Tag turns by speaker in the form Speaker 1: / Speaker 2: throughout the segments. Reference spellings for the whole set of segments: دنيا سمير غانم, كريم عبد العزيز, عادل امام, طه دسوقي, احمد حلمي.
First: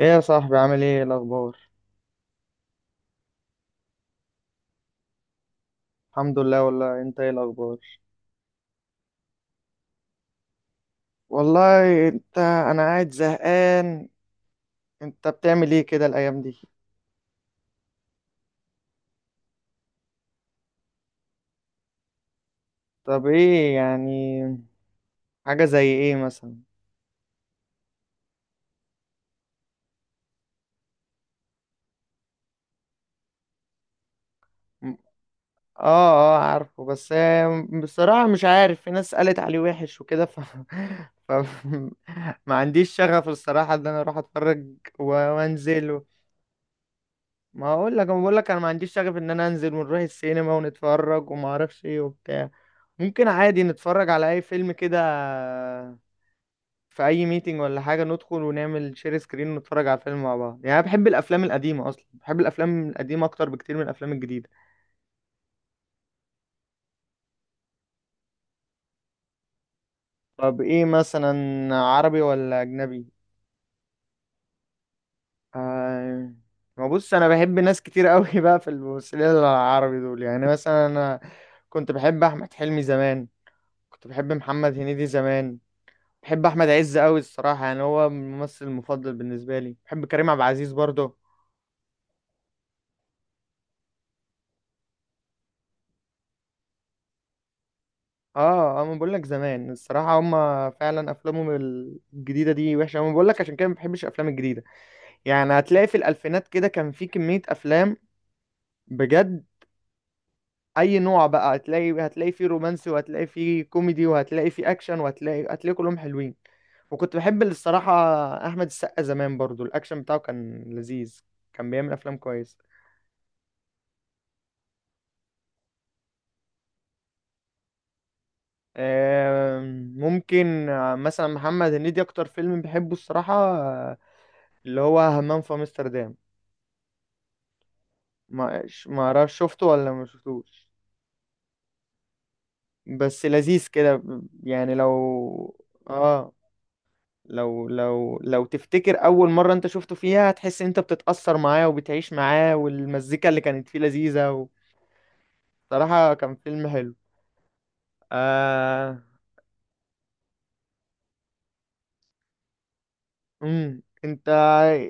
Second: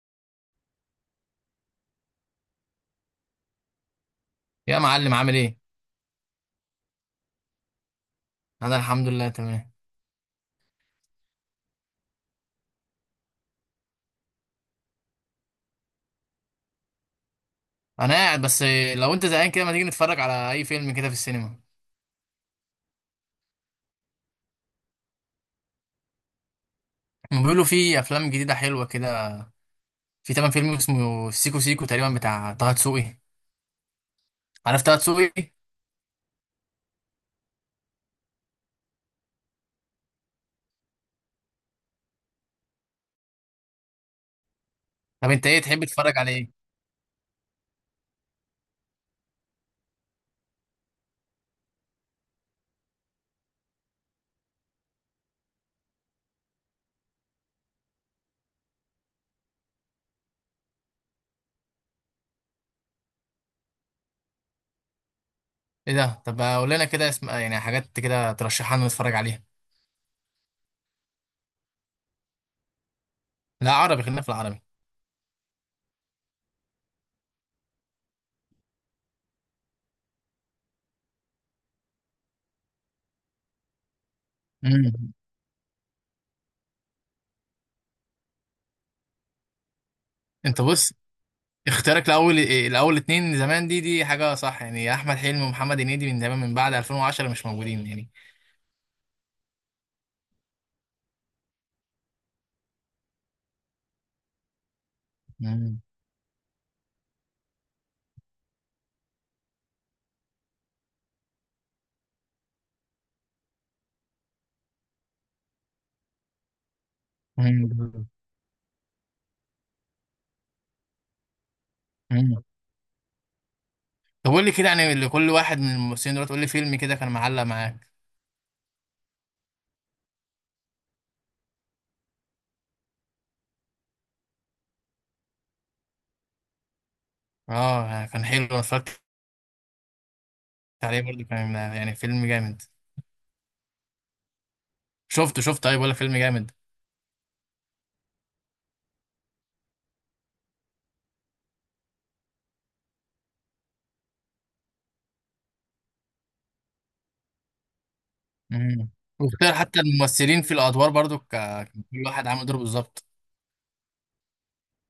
Speaker 1: ايه يا صاحبي، عامل ايه؟ إيه الاخبار؟
Speaker 2: يا معلم عامل ايه؟
Speaker 1: الحمد لله، والله انت، ايه الاخبار؟
Speaker 2: انا الحمد لله تمام.
Speaker 1: والله انا قاعد زهقان. انت بتعمل ايه كده الايام دي؟
Speaker 2: انا قاعد بس. لو انت زهقان كده ما تيجي نتفرج على اي فيلم كده في السينما؟
Speaker 1: طب ايه يعني؟ حاجة زي ايه مثلا؟
Speaker 2: هم بيقولوا في افلام جديده حلوه كده. في تمام فيلم اسمه سيكو سيكو تقريبا بتاع طه دسوقي. عارف
Speaker 1: م-
Speaker 2: طه دسوقي؟
Speaker 1: اه، اه عارفه بس بصراحة مش عارف، في ناس قالت عليه وحش وكده ف... ما عنديش شغف الصراحة ان انا اروح اتفرج
Speaker 2: طب انت ايه تحب
Speaker 1: وانزل.
Speaker 2: تتفرج على ايه؟
Speaker 1: ما اقول لك، انا بقول لك انا ما عنديش شغف ان انا انزل ونروح السينما ونتفرج وما اعرفش ايه وبتاع. ممكن عادي نتفرج على اي فيلم كده في اي ميتنج ولا حاجه، ندخل ونعمل شير سكرين ونتفرج على الفيلم مع بعض. يعني انا بحب الافلام القديمه، اصلا بحب الافلام القديمه اكتر بكتير من الافلام الجديده.
Speaker 2: ايه ده؟ طب قول لنا كده اسم، يعني حاجات كده ترشحها لنا نتفرج عليها.
Speaker 1: طب ايه مثلا؟ عربي ولا اجنبي؟
Speaker 2: لا عربي، خلينا في العربي.
Speaker 1: آه... ما بص، انا بحب ناس كتير قوي بقى في الممثلين العربي دول. يعني مثلا انا كنت بحب احمد حلمي زمان، كنت بحب محمد هنيدي
Speaker 2: امم
Speaker 1: زمان، بحب احمد عز قوي الصراحه، يعني هو الممثل المفضل بالنسبه لي، بحب كريم عبد
Speaker 2: انت
Speaker 1: العزيز
Speaker 2: بص،
Speaker 1: برضه.
Speaker 2: اختيارك لاول، الاول اتنين زمان دي حاجه صح، يعني احمد حلمي ومحمد هنيدي من زمان، من بعد 2010 مش موجودين يعني.
Speaker 1: اه اه، ما بقول لك زمان الصراحه هما فعلا افلامهم الجديده دي وحشه، انا بقول لك عشان كده ما بحبش الافلام الجديده. يعني هتلاقي في الالفينات كده كان في كميه افلام، بجد. اي نوع بقى هتلاقي، فيه رومانسي، وهتلاقي فيه كوميدي، وهتلاقي فيه اكشن، هتلاقي كلهم حلوين. وكنت بحب الصراحه احمد السقا زمان برضه، الاكشن بتاعه كان لذيذ، كان بيعمل افلام
Speaker 2: امم
Speaker 1: كويسه.
Speaker 2: طب قول لي كده، يعني لكل واحد من الممثلين دول قول لي فيلم كده كان معلق معاك.
Speaker 1: ممكن، مثلا محمد هنيدي اكتر فيلم بحبه الصراحة، اللي هو همام في امستردام.
Speaker 2: اه يعني كان حلو، انا اتفرجت
Speaker 1: ما اعرفش شفته ولا ما شفتوش،
Speaker 2: عليه برضه، كان يعني فيلم جامد.
Speaker 1: بس لذيذ كده يعني
Speaker 2: شفته؟
Speaker 1: لو،
Speaker 2: شفت طيب ولا فيلم
Speaker 1: اه،
Speaker 2: جامد؟
Speaker 1: لو تفتكر اول مرة انت شفته فيها، هتحس ان انت بتتأثر معاه وبتعيش معاه، والمزيكا اللي كانت فيه لذيذة صراحة كان فيلم حلو.
Speaker 2: امم
Speaker 1: آه.
Speaker 2: واختار حتى الممثلين في الادوار برضه كل واحد عامل دوره بالظبط.
Speaker 1: انت،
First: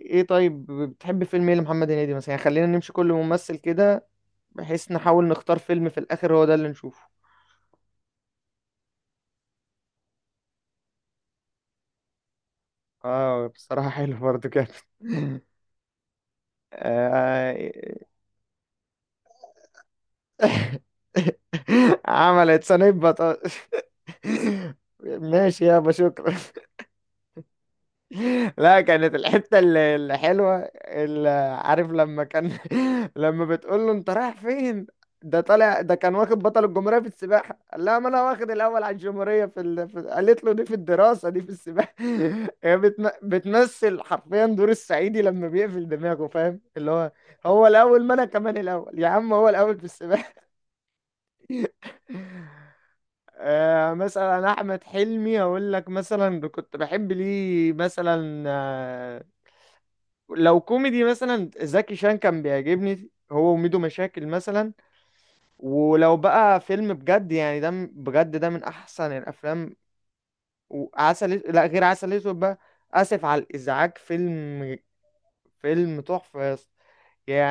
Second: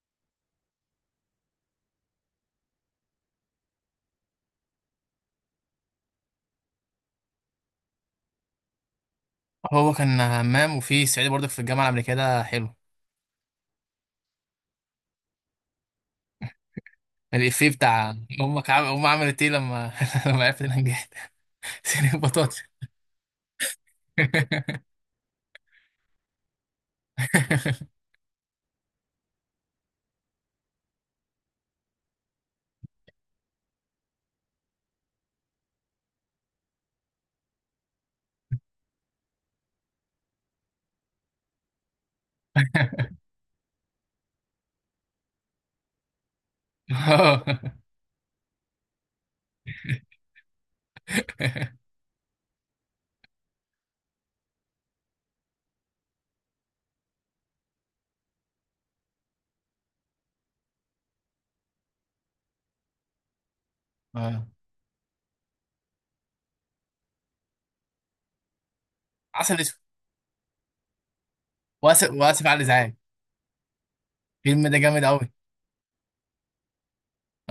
Speaker 1: ايه طيب؟ بتحب فيلم ايه لمحمد هنيدي مثلا؟ يعني خلينا نمشي كل ممثل كده، بحيث نحاول نختار فيلم في الآخر هو ده اللي نشوفه.
Speaker 2: هو كان همام، وفي صعيدي برضه في الجامعه الامريكيه ده حلو.
Speaker 1: اه، بصراحة حلو برضو كده آه،
Speaker 2: الافيه بتاع امك، امك عملت ايه لما لما عرفت ان انا نجحت؟ سنين بطاطس.
Speaker 1: عملت صينية بطاطس. ماشي يابا، شكرا. لا، كانت الحتة الحلوة اللي، عارف، لما كان لما بتقول له انت رايح فين، ده طالع، ده كان واخد بطل الجمهورية في السباحة، قال لها ما انا واخد الاول على الجمهورية قالت له دي في الدراسة، دي في السباحة. هي بتمثل حرفيا دور الصعيدي لما بيقفل دماغه، فاهم اللي هو، هو الاول، ما انا كمان الاول يا عم، هو الاول في السباحة. آه، مثلا احمد حلمي، اقول لك مثلا كنت بحب ليه مثلا. لو كوميدي، مثلا زكي شان كان بيعجبني، هو وميدو مشاكل
Speaker 2: آه.
Speaker 1: مثلا. ولو بقى فيلم بجد، يعني ده بجد ده من احسن
Speaker 2: عسل
Speaker 1: الافلام.
Speaker 2: اسود،
Speaker 1: لا غير
Speaker 2: واسف
Speaker 1: عسل اسود
Speaker 2: واسف على
Speaker 1: بقى،
Speaker 2: الازعاج.
Speaker 1: اسف على الازعاج،
Speaker 2: الفيلم ده
Speaker 1: فيلم،
Speaker 2: جامد قوي.
Speaker 1: فيلم تحفه يا اسطى.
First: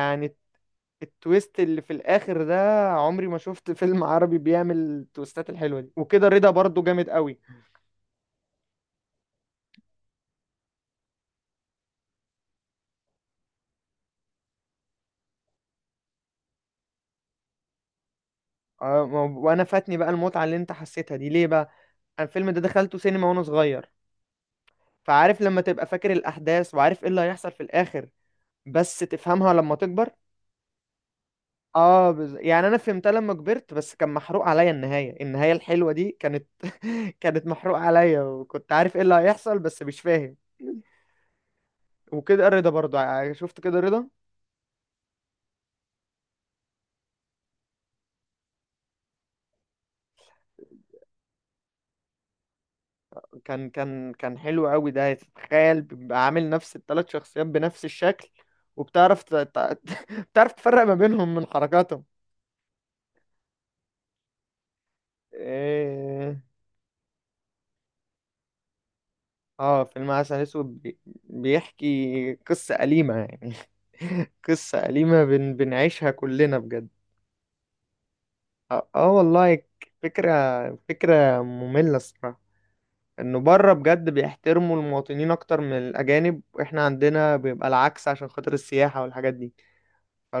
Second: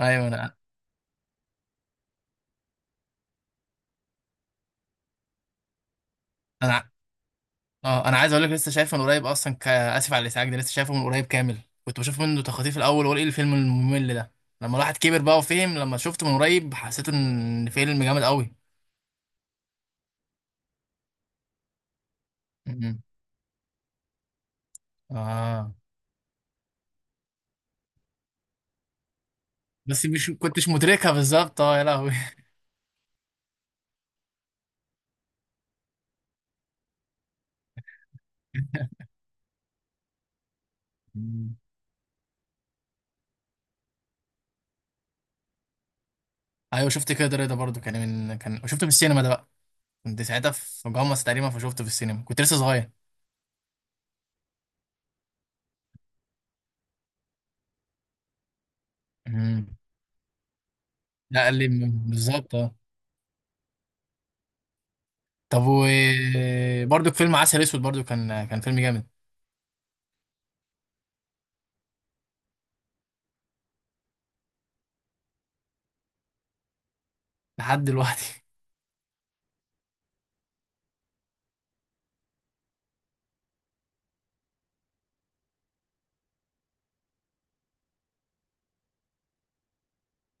Speaker 2: ايوه انا
Speaker 1: التويست اللي في الاخر ده، عمري ما شفت فيلم عربي بيعمل التويستات الحلوه دي، وكده رضا برضو
Speaker 2: انا
Speaker 1: جامد قوي.
Speaker 2: اه، انا عايز اقول لك لسه شايفه من قريب اصلا، اسف على الازعاج ده لسه شايفه من قريب كامل. كنت بشوف منه تخاطيف الاول واقول ايه الفيلم الممل ده؟ لما الواحد كبر بقى وفهم، لما شفته من قريب حسيت ان فيلم جامد قوي.
Speaker 1: وانا فاتني بقى المتعه اللي انت حسيتها دي، ليه بقى؟ أنا الفيلم ده دخلته
Speaker 2: م-م.
Speaker 1: سينما وانا صغير، فعارف لما
Speaker 2: اه
Speaker 1: تبقى فاكر الأحداث وعارف ايه اللي هيحصل في الآخر بس تفهمها لما
Speaker 2: بس
Speaker 1: تكبر.
Speaker 2: مش كنتش مدركها بالظبط، اه يا
Speaker 1: اه،
Speaker 2: لهوي.
Speaker 1: يعني انا فهمتها لما كبرت، بس كان محروق عليا النهاية الحلوة دي كانت كانت محروق عليا، وكنت عارف ايه اللي هيحصل بس مش فاهم.
Speaker 2: م.
Speaker 1: وكده الرضا برضو، شفت كده الرضا.
Speaker 2: ايوه شفت كده، رضا برضو كان، من كان شفته في السينما ده بقى؟ كنت ساعتها في جامعة تقريبا، فشفته في السينما كنت لسه صغير.
Speaker 1: كان حلو قوي ده، تخيل بيبقى عامل نفس الثلاث شخصيات بنفس الشكل، وبتعرف ت...
Speaker 2: م.
Speaker 1: ت... بتعرف تفرق ما بينهم
Speaker 2: لا
Speaker 1: من
Speaker 2: قال لي
Speaker 1: حركاتهم.
Speaker 2: بالظبط اه. طب،
Speaker 1: إيه...
Speaker 2: وبرضو فيلم عسل اسود برضو كان فيلم جامد
Speaker 1: اه، فيلم عسل اسود بيحكي قصة أليمة، يعني قصة أليمة بنعيشها كلنا بجد.
Speaker 2: لحد دلوقتي.
Speaker 1: اه، والله فكرة مملة الصراحة، انه بره بجد بيحترموا المواطنين اكتر من الاجانب، واحنا عندنا بيبقى العكس عشان خاطر السياحة والحاجات دي.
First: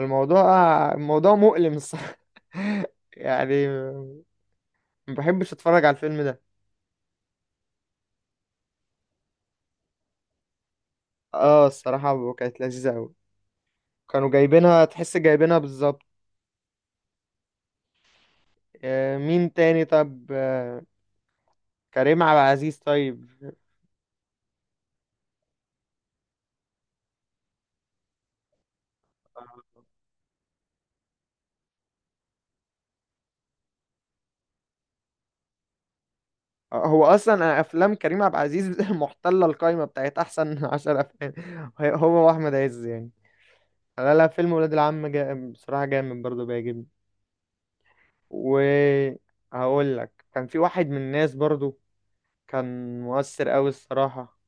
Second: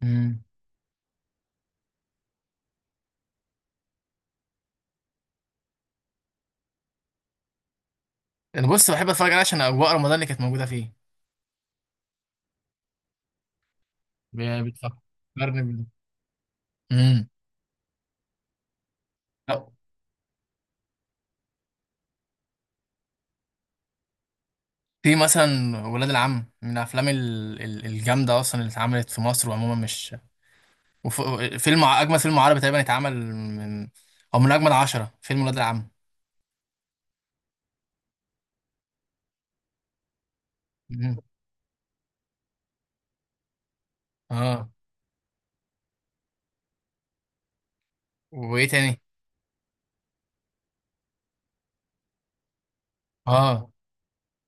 Speaker 2: امم
Speaker 1: الموضوع مؤلم الصراحة. يعني ما بحبش اتفرج على الفيلم ده.
Speaker 2: انا بص بحب اتفرج عليه عشان اجواء رمضان اللي كانت موجوده فيه.
Speaker 1: اه الصراحة كانت لذيذة اوي، كانوا جايبينها، تحس جايبينها
Speaker 2: بتفكرني بال
Speaker 1: بالظبط.
Speaker 2: امم
Speaker 1: مين
Speaker 2: لا.
Speaker 1: تاني؟ طب كريم عبد العزيز طيب.
Speaker 2: في مثلا ولاد العم من الافلام الجامده اصلا اللي اتعملت في مصر، وعموما مش وف... فيلم، اجمل فيلم عربي تقريبا اتعمل، من او من اجمل عشرة فيلم ولاد العم.
Speaker 1: هو اصلا افلام كريم عبد العزيز محتله القايمه بتاعت احسن عشر
Speaker 2: مم.
Speaker 1: افلام، هو واحمد عز يعني. لا لا، فيلم
Speaker 2: اه.
Speaker 1: ولاد العم بصراحه جامد برضه بيعجبني،
Speaker 2: وايه تاني؟
Speaker 1: وهقول لك، كان في واحد من الناس برضه كان مؤثر قوي
Speaker 2: اه،
Speaker 1: الصراحه.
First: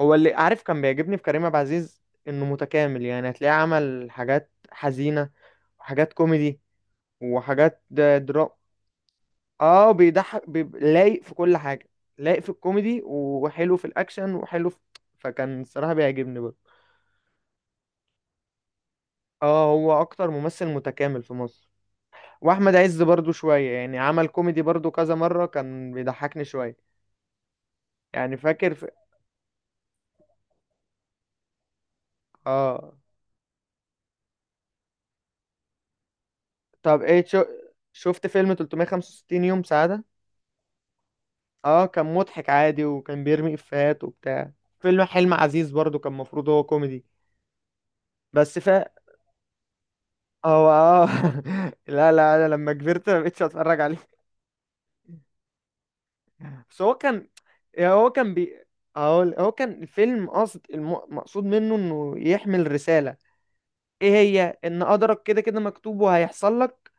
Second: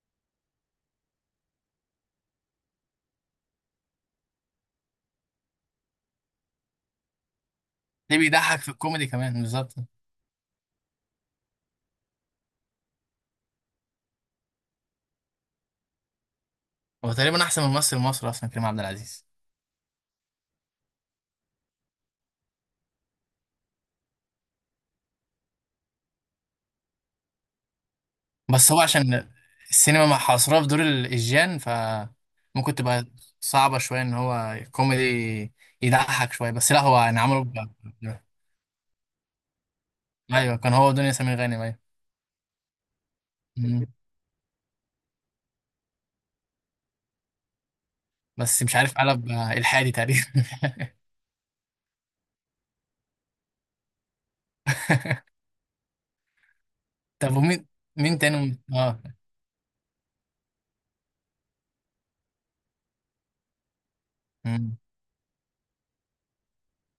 Speaker 1: هو، اللي عارف كان بيعجبني في كريم عبد العزيز، انه متكامل. يعني هتلاقيه عمل حاجات حزينه، وحاجات كوميدي، وحاجات
Speaker 2: ليه
Speaker 1: درام.
Speaker 2: بيضحك في الكوميدي كمان بالظبط.
Speaker 1: اه، بيضحك لايق في كل حاجة، لايق في الكوميدي، وحلو في الأكشن، وحلو فكان الصراحة بيعجبني برضه.
Speaker 2: هو تقريبا احسن من ممثل مصر اصلا، كريم عبد العزيز.
Speaker 1: اه، هو أكتر ممثل متكامل في مصر. وأحمد عز برضه شوية يعني، عمل كوميدي برضه كذا مرة، كان بيضحكني شوية. يعني
Speaker 2: بس
Speaker 1: فاكر
Speaker 2: هو عشان السينما مع حصرها في دور الإيجيان فممكن
Speaker 1: اه،
Speaker 2: تبقى صعبة شوية، إن هو كوميدي يضحك شوية. بس لا هو
Speaker 1: طب
Speaker 2: يعني
Speaker 1: ايه
Speaker 2: عمله ب-
Speaker 1: شفت فيلم 365 يوم سعادة؟
Speaker 2: أيوه، كان هو دنيا سمير غانم أيوه.
Speaker 1: اه كان مضحك عادي، وكان بيرمي
Speaker 2: مم.
Speaker 1: إفيهات وبتاع. فيلم حلم عزيز برضه كان المفروض هو كوميدي، بس
Speaker 2: بس مش عارف قلب إلحادي تقريبا.
Speaker 1: هو، لا لا، انا لما كبرت ما بقتش اتفرج عليه. بس هو كان،
Speaker 2: طب ومين؟
Speaker 1: هو
Speaker 2: مين
Speaker 1: كان
Speaker 2: تاني؟ اه.
Speaker 1: هقول، هو كان الفيلم قصد مقصود منه انه يحمل رسالة. ايه هي؟
Speaker 2: مم.
Speaker 1: ان قدرك كده كده مكتوب وهيحصل لك.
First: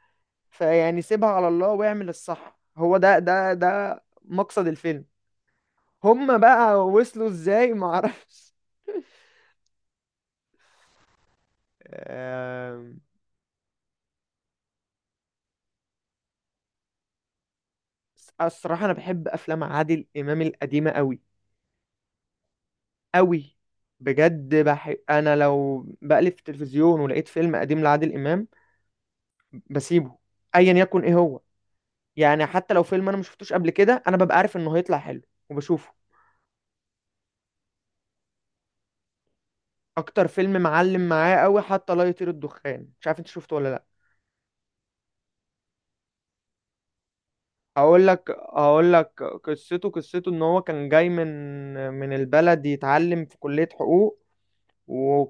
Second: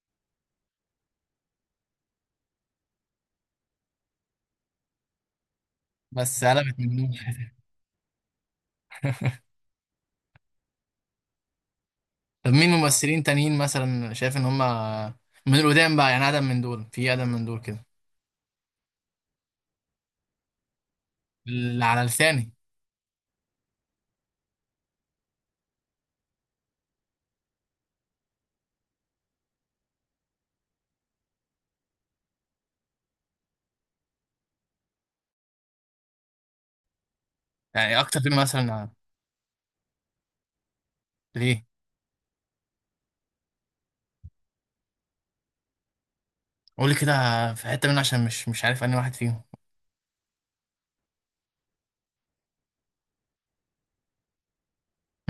Speaker 1: فيعني سيبها على الله واعمل الصح، هو ده مقصد الفيلم. هما
Speaker 2: بس قلبت
Speaker 1: بقى
Speaker 2: منهم.
Speaker 1: وصلوا ازاي معرفش.
Speaker 2: طب مين
Speaker 1: آم،
Speaker 2: ممثلين تانيين مثلا شايف إن هما من القدام بقى، يعني أقدم من دول، في أقدم من دول كده
Speaker 1: الصراحة انا بحب افلام عادل امام القديمة قوي
Speaker 2: اللي على لساني؟
Speaker 1: قوي، بجد. انا لو بقلب في التلفزيون ولقيت فيلم قديم لعادل امام بسيبه، ايا يكن ايه هو، يعني حتى لو فيلم انا ما شفتوش قبل كده انا ببقى عارف انه هيطلع حلو وبشوفه.
Speaker 2: يعني أكتر فيلم مثلا،
Speaker 1: اكتر فيلم معلم معايا قوي
Speaker 2: ليه؟
Speaker 1: حتى لا يطير الدخان، مش عارف انت شفته ولا لا.
Speaker 2: قولي كده في حتة منه
Speaker 1: هقول
Speaker 2: عشان
Speaker 1: لك
Speaker 2: مش، مش عارف
Speaker 1: هقول
Speaker 2: أنهي واحد
Speaker 1: لك
Speaker 2: فيهم.
Speaker 1: قصته، ان هو كان جاي من البلد يتعلم في كلية حقوق،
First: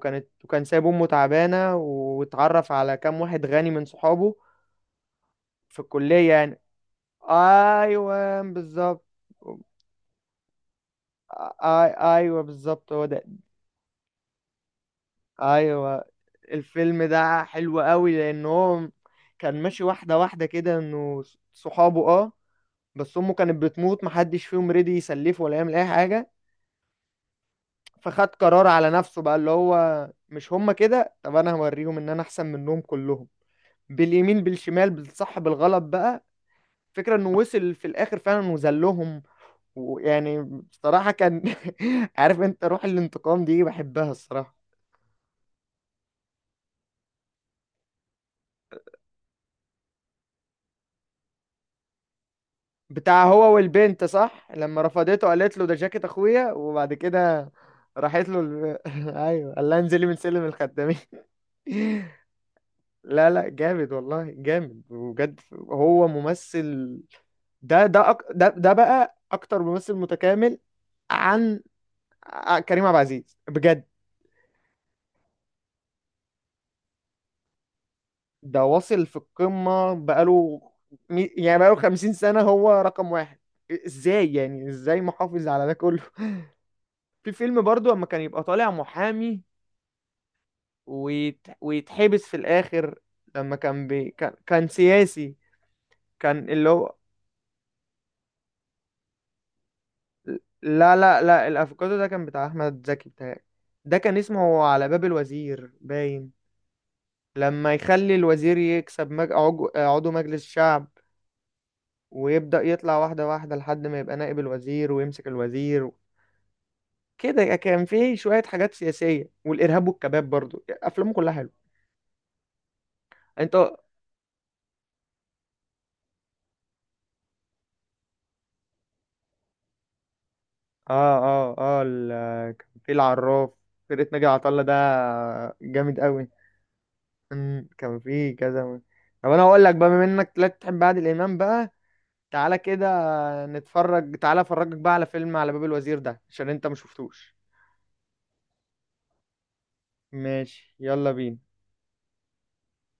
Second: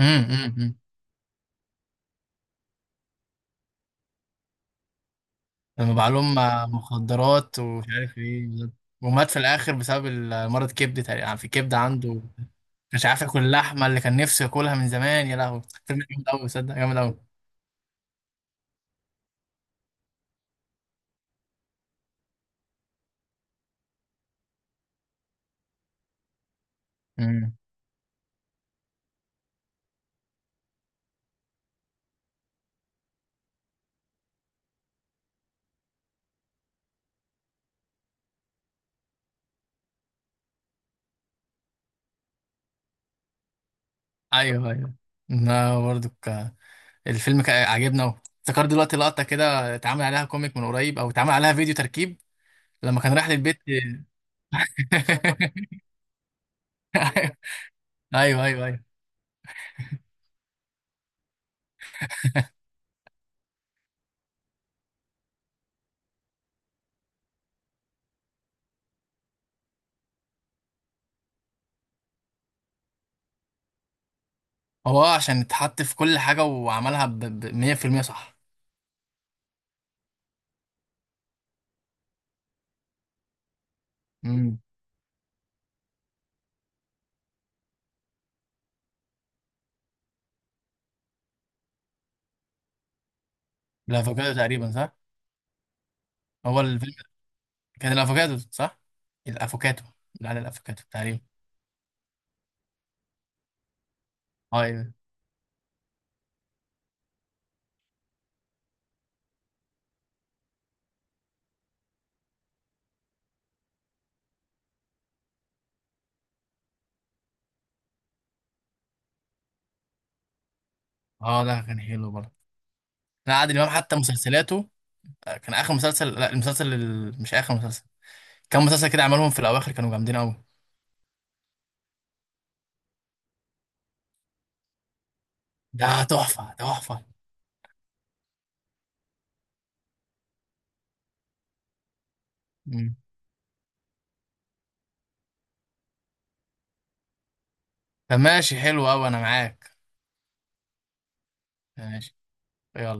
Speaker 2: امم.
Speaker 1: وكان
Speaker 2: امم.
Speaker 1: سايب امه تعبانة، واتعرف على كام واحد غني من صحابه في
Speaker 2: لما باع
Speaker 1: الكلية
Speaker 2: لهم
Speaker 1: يعني.
Speaker 2: مخدرات ومش عارف
Speaker 1: ايوه
Speaker 2: ايه بالظبط.
Speaker 1: بالظبط.
Speaker 2: ومات في الآخر بسبب مرض كبد تقريبا، يعني في
Speaker 1: آ-
Speaker 2: كبد
Speaker 1: آ-
Speaker 2: عنده
Speaker 1: ايوه بالظبط، هو
Speaker 2: مش عارف
Speaker 1: ده.
Speaker 2: ياكل اللحمة اللي كان نفسه ياكلها من زمان. يا لهوي فيلم
Speaker 1: ايوه
Speaker 2: جامد أوي، صدق جامد
Speaker 1: الفيلم
Speaker 2: أوي.
Speaker 1: ده حلو قوي، لان هو كان ماشي واحده واحده كده، انه صحابه، بس امه كانت بتموت محدش فيهم رضي يسلفه ولا يعمل اي حاجه،
Speaker 2: امم
Speaker 1: فخد قرار على نفسه بقى، اللي هو مش هما كده، طب انا هوريهم ان انا احسن منهم كلهم، باليمين بالشمال بالصح بالغلط بقى. فكرة انه وصل في الاخر فعلا وذلهم. ويعني، بصراحة كان عارف، انت روح الانتقام دي بحبها الصراحة.
Speaker 2: أيوه أيوه. لا برضو الفيلم عجبنا أوي. افتكرت دلوقتي لقطة كده اتعمل عليها كوميك من قريب، أو اتعمل عليها فيديو تركيب، لما كان
Speaker 1: بتاع
Speaker 2: راح
Speaker 1: هو
Speaker 2: للبيت.
Speaker 1: والبنت، صح، لما رفضته قالت له ده جاكيت اخويا، وبعد كده راحت له
Speaker 2: أيوه أيوه أيوه.
Speaker 1: ايوه، قال لها انزلي من سلم الخدامين. لا لا، جامد والله، جامد، وبجد هو ممثل، ده ده أك... ده ده بقى اكتر ممثل متكامل عن كريم عبد العزيز بجد.
Speaker 2: هو عشان اتحط في كل حاجة وعملها ب 100% صح.
Speaker 1: ده واصل في القمة بقاله، يعني بقاله 50 سنة هو رقم واحد. ازاي
Speaker 2: امم
Speaker 1: يعني؟ ازاي محافظ على ده كله؟ في فيلم برضو اما كان يبقى طالع محامي ويتحبس في الآخر، لما كان
Speaker 2: الافوكادو تقريبا
Speaker 1: كان
Speaker 2: صح.
Speaker 1: سياسي، كان
Speaker 2: هو
Speaker 1: اللي هو.
Speaker 2: الفيلم كان الافوكادو صح؟ الافوكادو، لا لا، الافوكادو
Speaker 1: لا
Speaker 2: تقريبا.
Speaker 1: لا لا، الافوكادو ده كان بتاع احمد زكي بتاعي، ده كان
Speaker 2: اه
Speaker 1: اسمه على
Speaker 2: ايوه
Speaker 1: باب الوزير باين. لما يخلي الوزير يكسب عضو مجلس الشعب، ويبدأ يطلع واحدة واحدة لحد ما يبقى نائب الوزير ويمسك الوزير. كده كان فيه شوية حاجات سياسية، والإرهاب والكباب برضو، أفلامه كلها
Speaker 2: اه، ده
Speaker 1: حلوة.
Speaker 2: كان حلو برضه. لا
Speaker 1: أنت،
Speaker 2: عادل امام حتى مسلسلاته كان اخر مسلسل، لا مش اخر مسلسل، كان مسلسل كده عملهم في الاواخر كانوا جامدين قوي.
Speaker 1: اه اه اه، كان في العراف، فرقة ناجي عطا الله ده، جامد
Speaker 2: ده
Speaker 1: قوي.
Speaker 2: تحفة تحفة.
Speaker 1: كان في كذا طب انا هقول لك بقى، بما انك لا تحب عادل امام بقى، تعالى كده
Speaker 2: مم.
Speaker 1: نتفرج، تعالى افرجك بقى على فيلم على باب الوزير ده، عشان انت مشفتوش.
Speaker 2: طب ماشي، حلو قوي انا معاك.
Speaker 1: ماشي، يلا بينا.
Speaker 2: ماشي يلا.